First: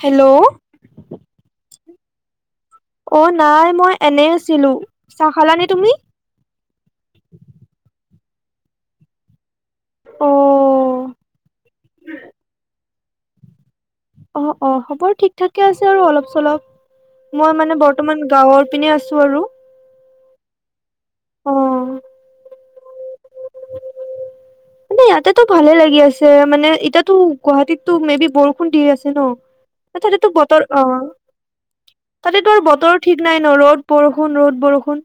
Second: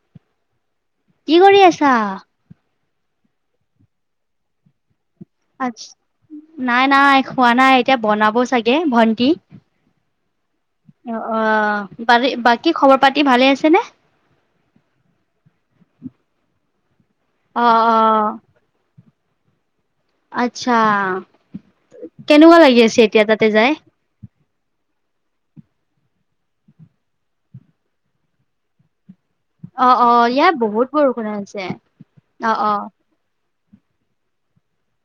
Hello. কি কৰি আছা? অ', নাই মই এনেই আছিলো, চাহ খালানে তুমি? নাই নাই খোৱা নাই। এতিয়া বনাব চাগে ভন্টি অ অ', অ' বাকী খবৰ পাতি ভালে আছে নে? অ', অ' খবৰ ঠিক ঠাকে আছে আৰু অলপ চলপ। মই অ' মানে বৰ্তমান অ' গাঁৱত পিনে আছো আৰু। আচ্ছা। অ কেনেকুৱা লাগি আছে এতিয়া তাতে যায়? মানে ইয়াতেটো ভালে লাগি আছে। মানে এতিয়াটো গুৱাহাটীটোত মে বি বৰষুণ দি আছে ন। অ' তাতে অ' তো ইয়াত বতৰ, বহুত বৰষুণ আহিছে। অ' তাতেটো অ' আৰু অ' বতৰত ঠিক নাই ন। ৰ'দ বৰষুণ, ৰ'দ বৰষুণ।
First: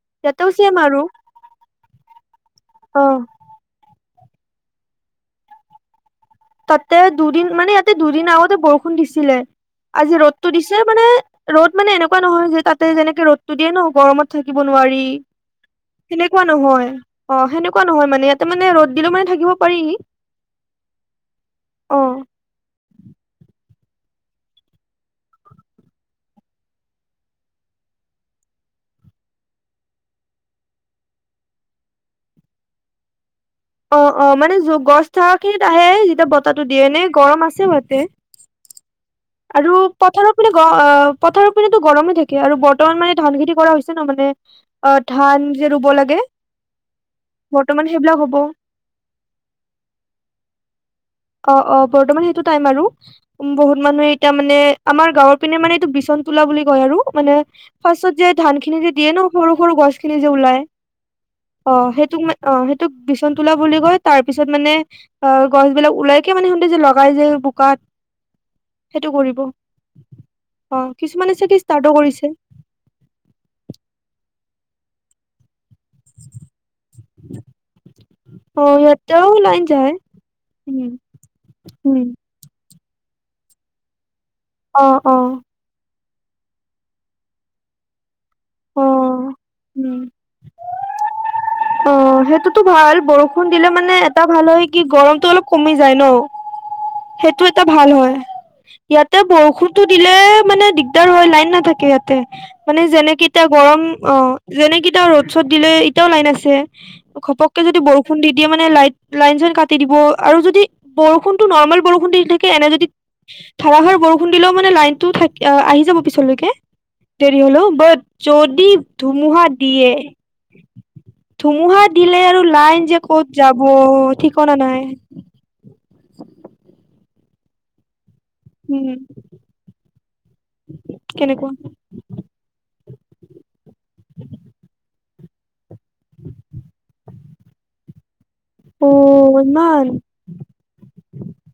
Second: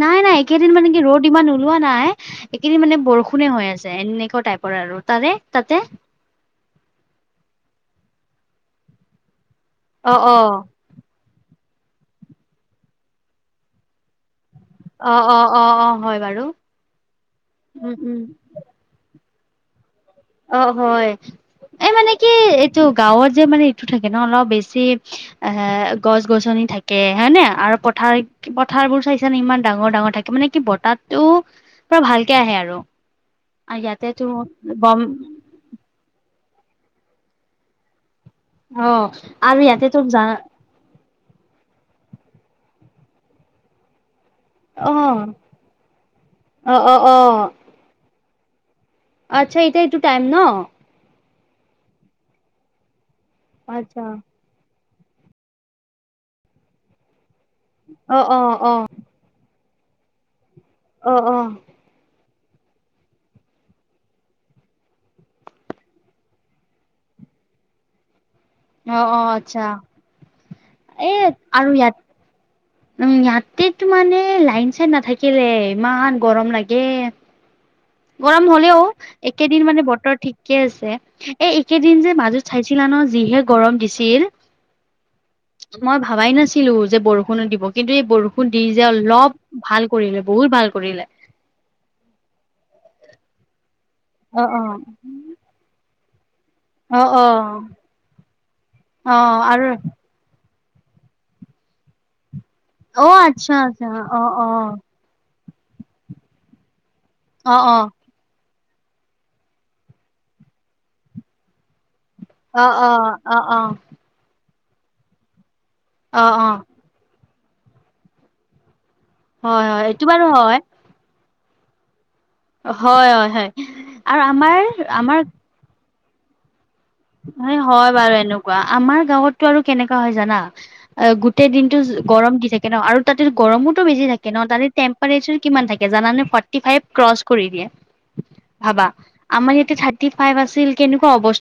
নাই নাই ইয়াতেও এইকেইদিন চেম মানে আৰু কি ৰ'দ ইমান ওলোৱা নাই এইকেইদিন মানে অ বৰষুণে হৈ আছে। এনেকুৱা টাইপৰ আৰু তাৰে তাতে তাতে দুদিন মানে, ইয়াতে দুদিন আগতে বৰষুণ দিছিলে আজি অ' ৰ'দটো অ' দিছে। মানে ৰ'দ মানে এনেকুৱা নহয় যে তাতে যেনেকে ৰ'দটো দিয়ে ন গৰমত থাকিব নোৱাৰি অ' অ' অ' অ' হয় সেনেকুৱা বাৰু নহয়। অ' সেনেকুৱা উম নহয় উম মানে ইয়াতে মানে দিলেও মানে থাকিব পাৰি। অ' হয় এই অ মানে কি এইটো গাঁৱত যে মানে টো থাকে ন অলপ বেছি, এ গছ গছনি থাকে হয়নে আৰু পথাৰ পথাৰবোৰ চাইছানে ইমান ডাঙৰ ডাঙৰ থাকে মানে কি বতাহ তো পুৰা ভালকে আহে আৰু অ ইয়াতেটো অ মানে [unintelligible] [unintelligible] আহে যেতিয়া বতাহটো দিয়ে, এনে গৰম আছে ইয়াতে। অ'। আৰু ইয়াতে তো জা পথাৰৰ পিনে অ', পথাৰৰ পিনেতো গৰমেই থাকে আৰু বৰ্তমানেটো মানে ধান খেতি কৰা হৈছে ন, মানে অ', ধান যে ৰুব লাগে, অ অ অ বৰ্তমান সেইবিলাক হ'ব। আচ্ছা, এতিয়া এইটো টাইম ন। অ', অ', বৰ্তমান সেইটো টাইম আৰু, বহুত আচ্ছা মানুহে এতিয়া মানে আমাৰ গাঁৱৰ পিনে মানে এইটো বিচন তোলা বুলি কয় আৰু, মানে পাছত অ যে অ ধান অ খিনি যে দিয়ে ন, সৰু সৰু গছখিনি যে ওলায়। অ', অ'। অ', সেইটোক মানে, অ', সেইটোক বিচন তোলা বুলি কয়, তাৰপিছত মানে অ', গছ বিলাক ওলাইকে মানে সিহঁতে যে লগাই যে বোকাত। সেইটো অ', অ', কৰিব আচ্ছা। অ', এ কিছুমানে চাগে আৰু ইয়াত ষ্টাৰ্টো কৰিছে। উম, ইয়াতেতো মানে লাইন চাইন নাথাকিলে, ইমান গৰম লাগে। গৰম অ হলেও ইয়াতেও লাইন এইকেইদিন মানে যায় বতৰ ঠিকেই উম আছে, এই একেদিন উম যে মাজত চাইছিলা ন, যিহে গৰম দিছিল। অ', অ'। মই ভাবাই নাছিলো যে, বৰষুণো দিব, কিন্তু এই বৰ ষুণ দি যে অ অলপ ভাল উম কৰিলে, বহুত ভাল কৰিলে। অ', সেইটোতো ভাল, বৰষুণ দিলে মানে এটা অ ভাল অ হয় কি, গৰমতটো অলপ কমি যায় ন, অ অ সেইটো এটা ভাল হয়, অ ইয়াতে আৰু বৰষুণটো দিলে মানে দিগদাৰ হয়, লাইন নাথাকে ইয়াতে। মানে অ যেনেকে এতিয়া আচ্ছা গৰম, আচ্ছা অ', যেনেকে এতিয়া ৰ'দ চদ দিলে এতিয়াও লাইন আছে, অ অ ঘপককে অ যদি বৰষু ষূণ দি দিয়ে মানে, লাইট, লাইন চাইন কাটি দিব আৰু যদি বৰষুণটো নৰ্মেল বৰষুণ দি থাক অ এনে যদি অ ধাৰাসাৰ বৰষুণ ষূণ দিলেও মানে লাইনটো থা আহি যাব অ অ অ পিছলৈকে, দেৰি হলেও, বাত যদি ধুমুহা হয় হয় দিয়ে, এইটো বাৰু হয় ধুমুহা দিলে আৰু লাইন যে হয় ক'ত হয় হয় যাব? আৰু ঠিকনা আমাৰ নাই। আমাৰ এই হয় বাৰু এনে কুৱা, উম, আমাৰ গাঁৱতটো আৰু কেনেকা হয় জানা? অ', কেনেকুৱা গোটেই দিনটো গৰম দি থাকে ন আৰু তাতে গৰমতো বেছি থাকে ন, তাতে টেম তেম্পেৰেছৰ কিমান থাকে জানানে? ফ'ৰ্টি ফাইভ ক্ৰছ কৰি দিয়ে। ভাবা, অ' আমাৰ ইয়াতে ইমান থাৰ্টি ফাইভ আছিল, কেনেকুৱা অৱচ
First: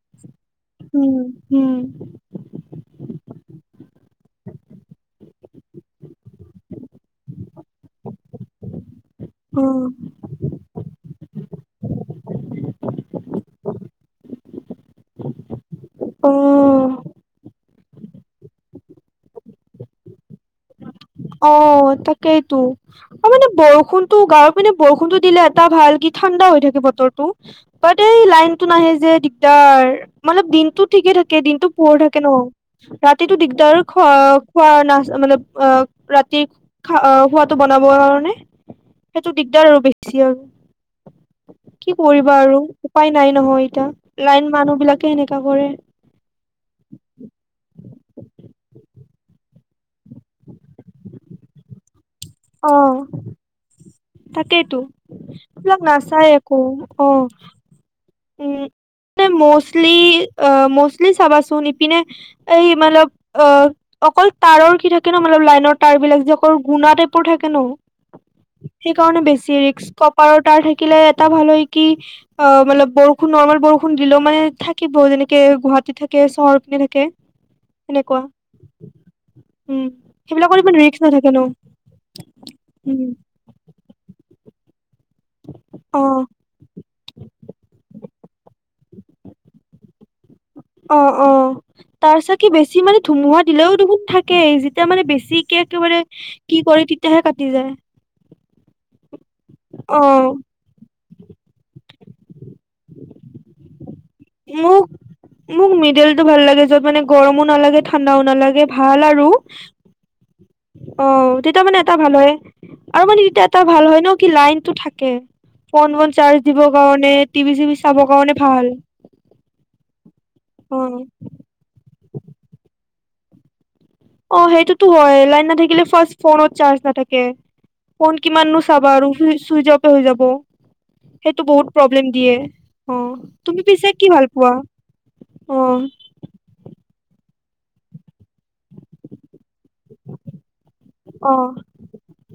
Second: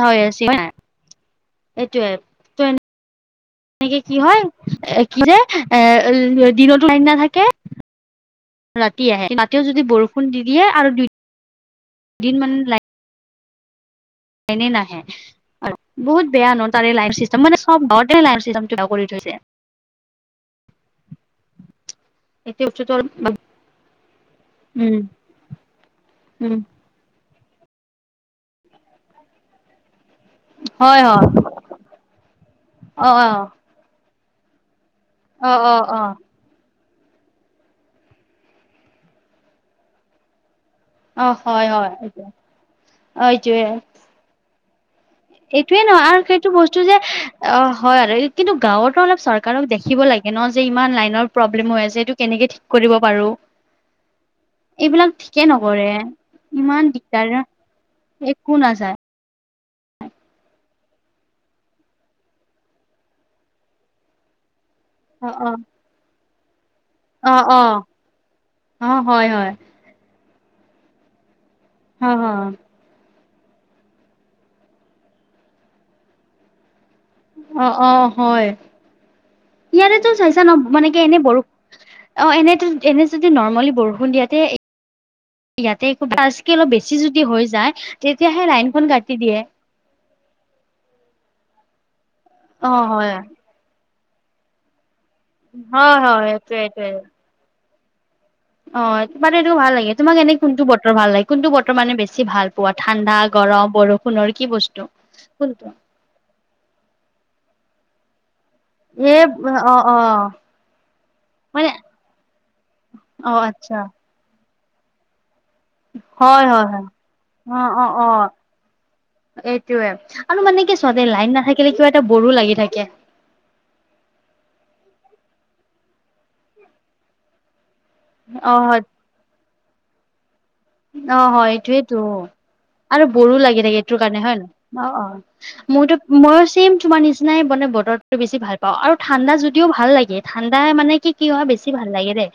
হৈ আছিল, [unintelligible] উম, উম, এইটোৱেই। এনেকে কি হয়? [unintelligible] এ দিনতো লাইন নথাকে। ৰাতি আহে, ৰাাতিও যদি অ', বৰষুণ দি দিয়ে আৰু দুই [unintelligible] দিন মানে লাই লাইনেই নাহে আৰু, বহুত বেয়া অ', ন'। লাইন চিষ্টেম, [unintelligible] লাইন চিষ্টেম বেয়া কৰি থৈছে। অ', তাকেইতো। এতিয়া বস্তুটো অলপ অ', মানে বৰষুণতো, গাঁৱৰ পিনে উম বৰষুণটো দিলে এটা ভাল, কি ঠাণ্ডা উম হৈ থাকে বতৰটো। এই লাইনটো নাহে যে দিগদাৰ। মতলব দিনটো হয় ঠিকে হয় থাকে, দিনতো পোহৰ থাকে ন', অ অ ৰাতিটো দিগদাৰ খ খোৱা নাচ, মানে, অ' ৰাতি খোৱটো বনাবৰ কাৰণে, সেইটো দিগদাৰ আৰু বেছি আৰু। অ হয় হয় কি কৰিবা আৰু উপায় অ নাই নহয় এতিয়া লাইন মানুহ বিলাক এইটোৱে ন আৰু সে টো বস্তু যে অ হয় আৰু কিন্তু গাওঁতোঁ অলপ চৰকাৰক দেখিব লাগে ন যে ইমান লাইনৰ প্ৰব্লেম হৈ আছে এইটো কেনেকে ঠিক অ কৰিব পাৰো? তাকেইতো এইবিলাক ঠিকেই এইবিলাক নকৰে, নাচায় একো ইমান অ দিগদাৰ উম একো নাযায়। ম'ষ্টলি, ম'ষ্টলি চাবাছোন ইপিনে এই মতলৱ অ', অকল তাঁৰৰৰ কি থাকে ন অ মানে, অ লাইনৰ তাৰ বিলাক যে অকল গুণাতে বোৰ অ থাকে ন, অ অ সেইকাৰণে হয় বেছি হয় ৰিক্স ক কপাৰৰ তাৰ থাকিলে এটা ভাল হয় কি অ মতলৱ বৰষুণ, নৰ্মেল বৰষুণ দিলেও মানে, থাকিব যেনেকে গুৱাহাটী থাকে চহৰখিনি থাকে। অ', অ', সেনেকুৱা হয় উম ইয়াৰেতো চাইছা ন সেইবিলাকৰ ইমান মানে ৰিস্ক কি এনে নাথাকে ন বৰষ অ, এনেটো উম এনে যদি নৰ্মেলি বৰষুণ দিয়াতে ইয়াতে একো অ ফাছ কে অলপ বেছি যদি হৈ যায় তেতিয়াহে লাইন খন কাটি দিয়ে। অ' অ' তাৰ চাগে অ' বেছি মানে হয়। ধুমুহা দিলেও দেখোন থাকে, যেতিয়া মানে বেছি কে হয় একেবাৰে হয় এইটোৱে কি কৰে এইটোৱে। তেতিয়াহে কাটি যায়। অ মানে এইটো ভাল লাগে অ তোমাক এনে কোনটো বতৰ ভাল লাগে? কোনতো বতৰ মানে বেছি ভাল পোৱা ঠাণ্ডা, গৰম বৰষ মোক মোক মিডিলতটো ভাল লাগে য'ত মানে গৰমো নালাগে ঠাণ্ডাও নালাগে। ভাল এ আৰু অ' অ' অ, তেতিয়া মানে এটা ভাল হয়। আৰু মানে অ' এতিয়া এটা আচ্ছা। ভাল হয় ন কি লাইনতটো থাকে। ফোন, বন চাৰ্জ হয় হয় দিবৰ হয়। কাৰণে টিভি চিভি চাবৰ কাৰণে ভাল। এইটোৱে আৰু মানে, অ কি চোৱা দেই লাইন নাথাকিলে কিবা এটা বড়ো লাগি থাকে। অ সেইটোতো হয়, লাইন নথাকিলে ফাৰ্ষ্ট ফোনত চাৰ্জ নাথাকে। ফোন অ' কিমাননো হয়। চাবা আৰু চুইচ অপে হৈ যাব। অ, সেইটো হয় বহুত এইটোয়েতো। প্ৰব্লেম দিয়ে অ আৰু বড়ো লাগি তুমি থাকে পিছে এইটো কি কাৰণে ভাল হয়, পোৱা অ অ অ মোৰতো মইও চেইম তোমাৰ নিচিনাই মানে বতৰটো বেছি ভাল পাওঁ, আৰু ঠাণ্ডা যদিও ভাল লাগে ঠাণ্ডা মানে কি কি অ হয় বেছি ভাল লাগে দেই,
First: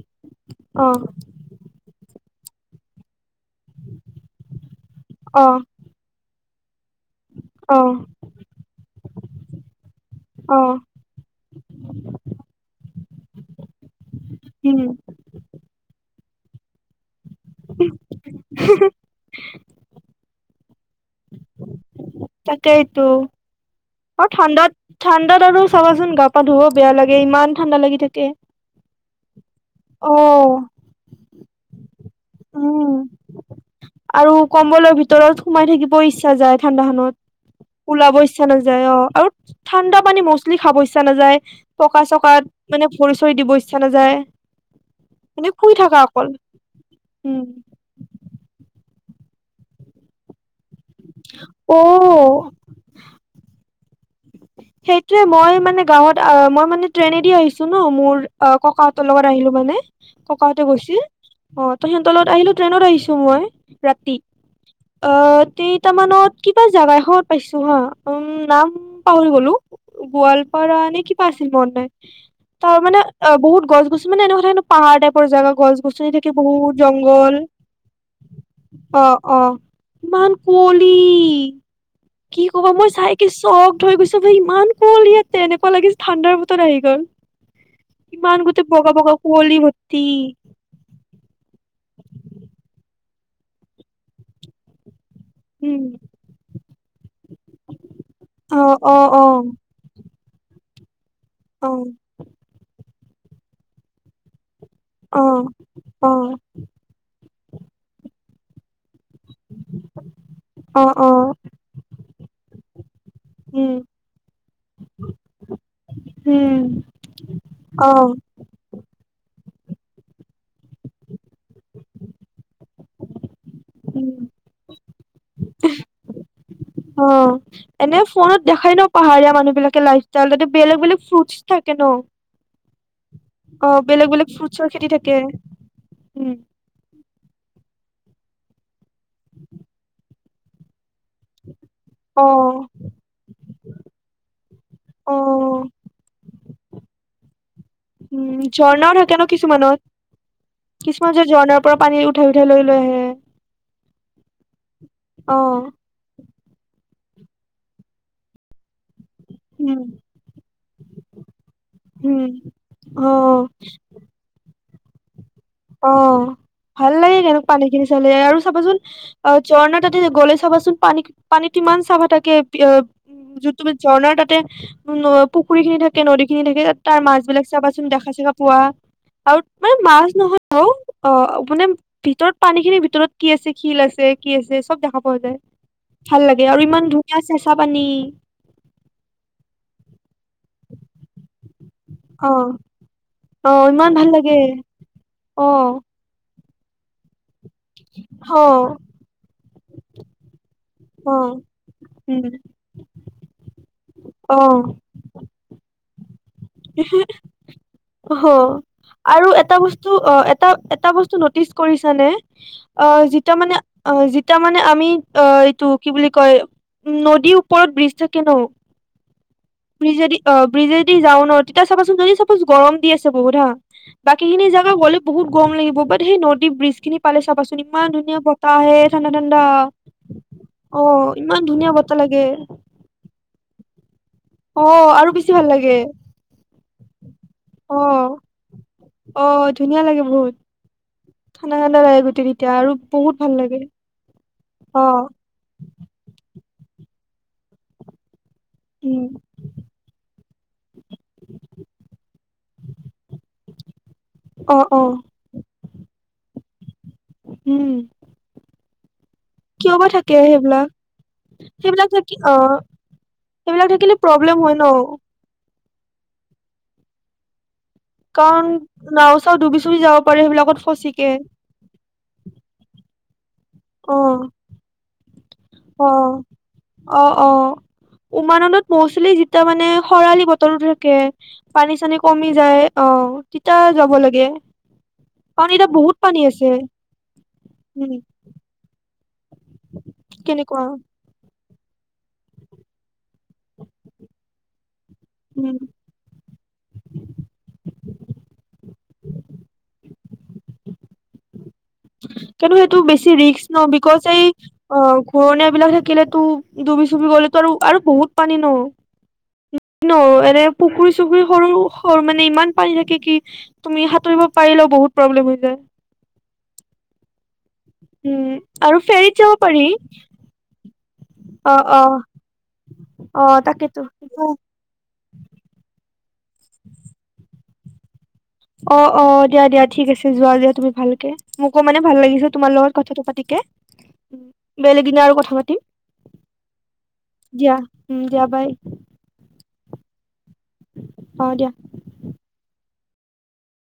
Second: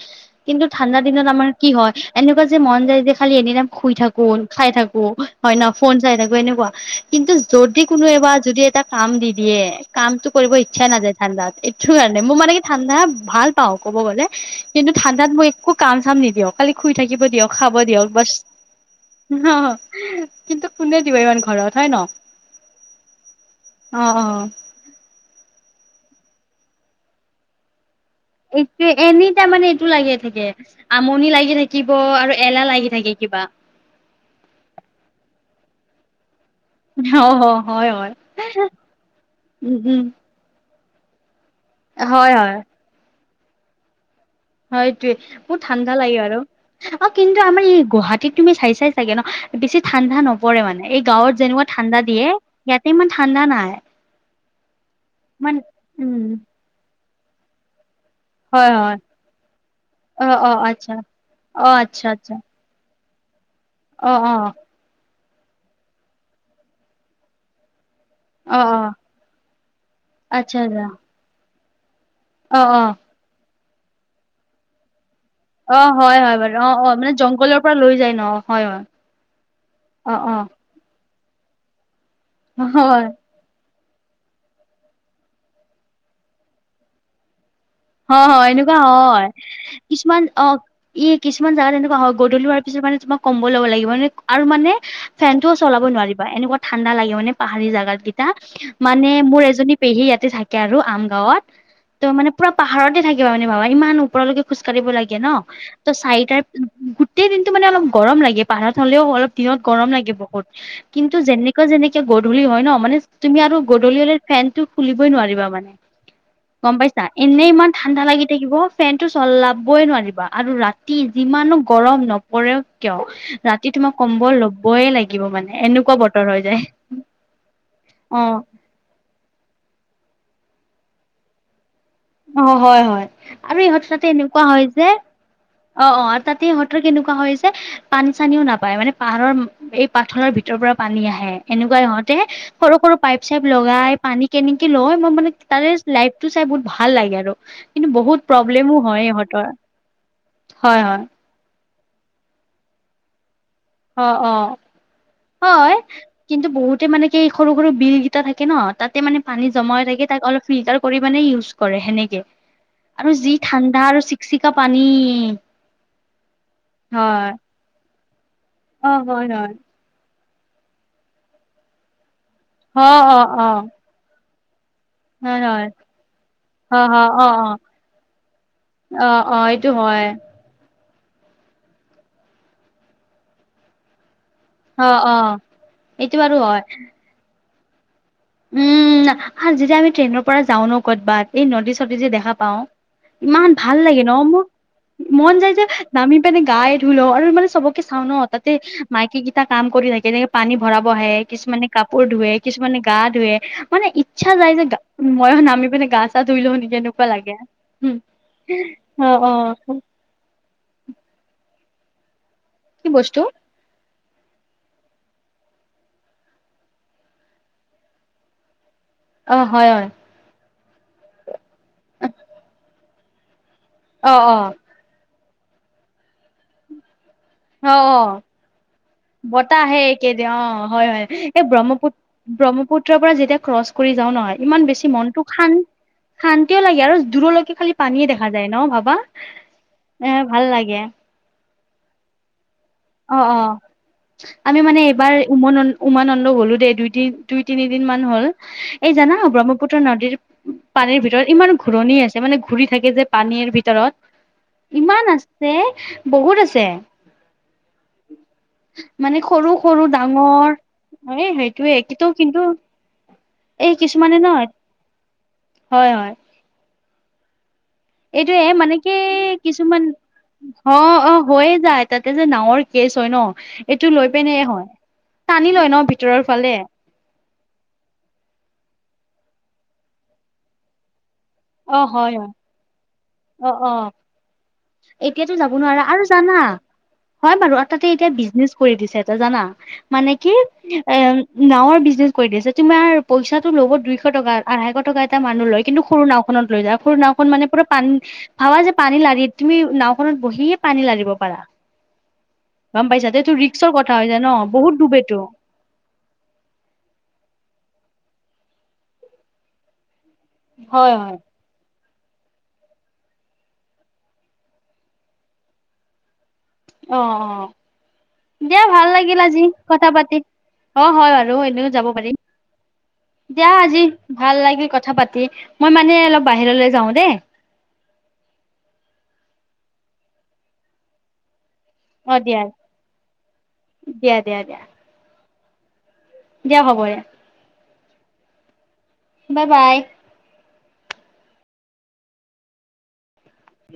কিন্তু অ ঠাণ্ডা দিনত আমাৰ কি হয় এনেকুৱা যে মন যায় যে খালি এনি টাইম শুই থাকো, খাই থাকো, অ হয় ন ফোন চাই থাকো এনেকুৱা। কিন্তু অ যদি কোনো এবাৰ যদি এটা কাম দি দিয়ে, কামটো কৰিব অ ইচ্ছা নাযায়। ঠাণ্ডাত এইটো কাৰণে মোৰ মানে কি ঠাণ্ডা ভাল পাওঁ ক'ব গ'লে। উম। তাত মই একো কাম চাম নিদিয়ক, খালি শুই থাকিব দিয়ক, খাব দিয়ক। বাছ, অনহ কিন্তু কোনে দিব ইমান ঘৰত হয় ন? তাকেই টো। অ অ ঠাণ্ডাত আৰু চাবাচোন গা পা ধুবও বেয়া লাগে ইমান ঠাণ্ডা লাগি থাকে। এইটোৱে এনি টাইম মানে এইটো অ লাগে থাকে আমনি লাগি থাকে। থাকিব আৰু এলাহ উম লাগি থাকে কিবা। আৰু কম্বলৰ ভিতৰত সোমাই থাকিব ইচ্ছা যায়। ঠাণ্ডা অ', অ', হয়, খনত হয়। ওলাব ইচ্ছা নাযায়, অ আৰু উম, উম, ঠাণ্ডা পানী মচ তুমি খাব ইচ্ছা নাযায়, পকা হয়, চকাত হয়, মানে ভৰি চৰি দিব ইচ্ছা নাযায়। হয় এটোৱে মানে বহুত শুই ঠাণ্ডা থাকা লাগে অকল আৰু অ কিন্তু উম আমাৰ ই গুৱাহাটীত তুমি চাই চা চাগে ন বেছি ঠাণ্ডা নপৰে মানে এই গাঁৱত যেনেকুৱা ঠাণ্ডা দিয়ে অ ইয়াতে ইমান ঠাণ্ডা নাই। সেইটোয়ে মই ইমান মানে গাওঁত উম, মই মানে ট্ৰেইনেদি আহিছোঁ ন মোৰ অ', হয়, হয়। ককাহঁতৰ লগত আহিলোঁ মানে অ', অ', ককাহঁতে আচ্ছা। গৈছিল অ', ত আচ্ছা, সিহঁতৰ লগত আচ্ছা। আহিলোঁ। ট্ৰেইনত আহিছোঁ মই ৰাতি অ', অ', অ', কেইটামানত কিবা জাগা এখনত পাইছোঁ হা, উম নাম অ', অ', পাহৰি গলোঁ। আচ্ছা, গোৱালপাৰা আচ্ছা। এনে কিবা আছিল মন নাই অ', তাৰ অ'। মানে বহুত গছ-গছনি মানে, এনেকথা এক পাহাৰ টাইপৰ জাগা। গছ অ গছনি হয় থাকে, হয় বাৰু অ বহুত অ মানে জংঘল জংঘলৰ পৰা লৈ যায় ন হয় হয় অ', অ'। অ ইমান কুঁৱলি কি অ ক'বা মই হয় চাইকে চকদ হৈ গৈছোঁ। তাতে ইমান কুঁৱলী আছে এনেকুৱা লাগিল ঠাণ্ডাৰ বতৰত আহি গ'ল। অ', ইমান হয় গোটেই এনেকুৱা বগা বগা হয় কুঁৱলী ভৰ্তি কিছুমান অ'। ই কিছুমান জেগাত তেনেকুৱা হয়, গদূলিহোৱাৰ পিছত মানে তোমাৰ কম্বল ল'ব লাগিব মানে আৰু মানে ফেনটো ও উম চলাব নোৱাৰিবা এনেকুৱা ঠাণ্ডা লাগে মানে পাহাৰীয়া জেগাত কেইটা অ অ মানে অ মোৰ এজনী পেহী ইয়াতে থাকে আৰু আম গাঁৱত। অ'। মানে পুৰা পাহাৰতে থাকিবা মানে বাবা ইমান ওপৰলৈকে খোজ কাঢ়িব লাগে অ ন ত' অ চাৰিটা গোটেই দিনটো মানে অলপ গৰম লাগে পাহাৰত হ'লেও অলপ দিনত গৰম লাগে বহুত। অ অ কিন্তু যেনেকুৱা যেনেকে গধূলি হয় ন মানে তুমি আৰু উম গধূলি হ'লে ফেনটো খুলিবই নোৱাৰিবা মানে। উম। এনেই ইমান অ ঠাণ্ডা লাগে। থাকিব ফেন টো চলাবই নোৱাৰিবা আৰু ৰাতি যিমানো গৰম নপৰেক কিয় ৰাতি তোমাক উম কম্বল ল'বই লাগিব মানে এনেকুৱা বতৰ হৈ যায়। অ এনে অ ফোনত দেখাই ন পাহাৰীয়া মানুহ বিলাকে লাইফ ইষ্টাল তাতে বেলেগ, বেলেগ ফ্ৰুইটছ থাকে ন। অ হয় হয় আৰু অ', ইহঁতৰ তাতে বেলেগ, বেলেগ এনেকুৱা হয় ফ্ৰুটছৰ যে খেতি থাকে। অ', অ', আৰু উম তাতে সিহঁতৰ কেনেকুৱা হয় যে পানী চানীও নাপায় মানে পাহাৰৰ এই পাথৰৰ ভিতৰত যৰ পৰা পানী আহে এনেকুৱা সিহঁতে অ সৰু, সৰু পাইপ, চাইপ লগাই পানী কেনেকে লয় অ মই মানে তাৰে লাইফ টো চাই বহুত ভাল লাগে আৰু। কিন্তু উম বহুত প্ৰব্লেমো ঝৰ্ণাও হয় থাকে ন ইহঁতৰ। কিছুমানত হয় হয় কিছুমান যে ঝৰ্ণাৰ পৰা পানী উঠাই, উঠাই লৈ লৈ আহে। অ', অ', অ হয়। কিন্তু বহুতে মানে কি এই সৰু, সৰু বিলকেইটা থাকে ন তাত তাতে মানে পানী জমা উম হৈ থাকে তাক অলপ ফিল্টাৰ কৰি মানে ইউজ কৰে সেনেকে। উম আৰু যি অ ঠাণ্ডা আৰু চিকচিকা পানী। অ', ভাল লাগে হয় কেনে পানী খিনি চালে আৰু চাবাচোন হয় অ', হয় ঝৰ্ণা তাতে গ'লে চাবাচোন। পানী পানীতো ইমান চাফা থাকে উ অ অ অ যোনটো মানে ঝৰ্ণাৰ তাতে উ হয় পুখুৰী হয় খিনি থাকে নদীখিনি থাকে অ তাৰ অ মাছ অ বিলাক অ চাবাচোন দেখা চেখা পোৱা। অ আৰু অ এইটো মানে হয় মাছ নহয়। আৰু অ', মানে ভিতৰত পানী খিনিৰ ভিতৰত কি আছে শিল আছে। কি আছে চব অ দেখা অ পোৱা যায়, এইটো ভাল বাৰু লাগে হয় আৰু ইমান ধুনীয়া চেঁচা পানী। উম আৰু যেতিয়া আমি ট্ৰেইনৰ পৰা যাওঁ ন ক'বাত। এই নদী চদী যে দেখা অ', পাওঁ ইমান ভাল লাগে ন মোৰ মন যায় যে অ', নামি পেনে গাই ধুই লওঁ আৰু মানে চবকে চাওঁ ন তাতে অ', মাইকী কেইটা কাম কৰি থাকে তেনেকে পানী ভৰাব আহে অ', কিছুমানে কাপোৰ উম, ধুৱে কিছুমানে গা ধুুৱে মানে ইচ্ছা যায় অ'। যে মইও নামি পিনে গা তাত ধুই লওঁ নেকি এনেকুৱা লাগে উম হ অ আৰু অ। এটা বস্তু অ এটা এটা বস্তু নটিচ কৰিছানে অ কি বস্তু যেতিয়া মানে। অ যেতিয়া মানে আমি অ এইটো কি বুলি কয় নদীৰ ওপৰত ব্ৰীজ থাকে ন। অ হয় হয়। যদি অ ব্ৰিজে দি যাওঁ ন তেতিয়া চাবাচোন যদি চাপচ গৰম দি আছে বহুত হা। অ অ বাকীখিনি জেগা গ'লেও বহুত গৰম লাগিব বাট সেই নদী ব্ৰিজ খিনি পালে চাবাচোন। অ ইমান অ ধুনীয়া বতাহ আহে ঠাণ্ডা ঠাণ্ডা বতাহ আহে এইকেইদিন হয় অ ইমান ধুনীয়া বতাহ লাগে। তাৰ পৰা যেতিয়া ক্ৰচ কৰি যাওঁ নহয় অ ইমান বেছি আৰু মনটো ভাল শান। লাগে শান্তিও লাগে আৰু দূৰলৈকে খালি অ পানীয়ে দেখা যায় ন ভাবা। অ ধুনীয়া লাগে এ বহুত ভাল লাগে। ঠাণ্ডা ঠাণ্ডা লাগে গোটেই তেতিয়া আৰু। বহুত অ ভাল অ লাগে আমি মানে অ এইবাৰ। উমনন্দ উমানন্দ গ'লো দেই দুই দুই তিনিদিন মান হ'ল। এই উম জানা ব্ৰহ্মপুত্ৰৰ নদীৰ। পানীৰ ভিতৰত ইমান ঘূৰণি আছে মানে ঘূৰি থাকে যে পানীৰ ভিতৰত। অ অ ইমান আছে বহুত আছে। উম। [unintelligible] মানে সৰু কিয় সৰু বা থাকে ডাঙৰ সেইবিলাক এ সেইটোৱেই সেইবিলাক কিতো থাকি অ কিন্তু। সেইবিলাক এই থাকিলে কিছুমানে ন প্ৰব্লেম হয় ন। হয় হয়। এইটোয়ে কাৰণ মানে কি নাও চাও ডুবি চুবি কিছুমান যাব পাৰে সেইবিলাকত অ ফচিকে অ হৈয়ে যায়। তাতে যে নাৱৰ কেচ হয় ন এইটো অ লৈ পিনে হয় টানি লয় ন অ ভিতৰৰ ফালে। অ অ উমানন্দত মৌচলি যেতিয়া মানে খৰালি বতৰো থাকে। অ পানী চানী হয় কমি হয় যায় অ অ তেতিয়া অ যাব লাগে। এতিয়াতো কাৰণ যাব এতিয়া নোৱাৰা বহুত আৰু পানী জানা আছে হয় বাৰু আৰু তাতে উম এতিয়া বিজনেচ। কৰি দিছে এটা জানা মানে কি কেনেকুৱা এ। নাৱৰ বিজনেছ কৰি দিছে তোমাৰ পইচাটো ল'ব দুইশ টকা আঢ়াইশ টকা এটা মানুহ উম লয় কিন্তু সৰু নাও। খনত লৈ যায় সৰ নাওখন মানে পোৰা পানী। ভাৱা যে পানী লাৰি তুমি নাওখনত বহিয়ে পানী লাৰিব পাৰা। কিন্তু সেইটো গম পাইছা বেছি এইটো ৰিস্ক ন ৰিক্সৰ কথা বিকজ হৈ এই যায় ন বহুত অ ডুবেটো ঘূৰণীয়া বিলাক থাকিলেতো। ডুবি চুবি গ'লেতো আৰু আৰু বহুত পানী ন ন। পুখুৰী হয় হয় চুখুৰী সৰু। ৰ মানে ইমান পানী থাকে কি তুমি সাঁতুৰিব পাৰিলেও বহুত প্ৰব্লেম হৈ যায়। অঁ উম দিয়া আৰু ভাল ফেৰীত লাগিল যাব আজি পাৰি কথা পাতি অ হয় বাৰু। আৰু অ এনেও অ যাব পাৰিম অ দিয়া তাকেতো আজি ভাল লাগিল কথা। পাতি মই মানে অলপ বাহিৰলৈ যাওঁ দেই। অ অ দিয়া দিয়া ঠিক আছে যোৱা [unintelligible] তুমি ভালকে। মোকো মানে ভাল অ লাগিছে দিয়া তোমাৰ লগত কথাটো পাতিকে দিয়া দিয়া দিয়া বেলেগ এদিনা আৰু কথা পাতিম। দিয়া হ'ব দিয়া। দিয়া উম দিয়া বাই। Bye bye. অঁ দিয়া।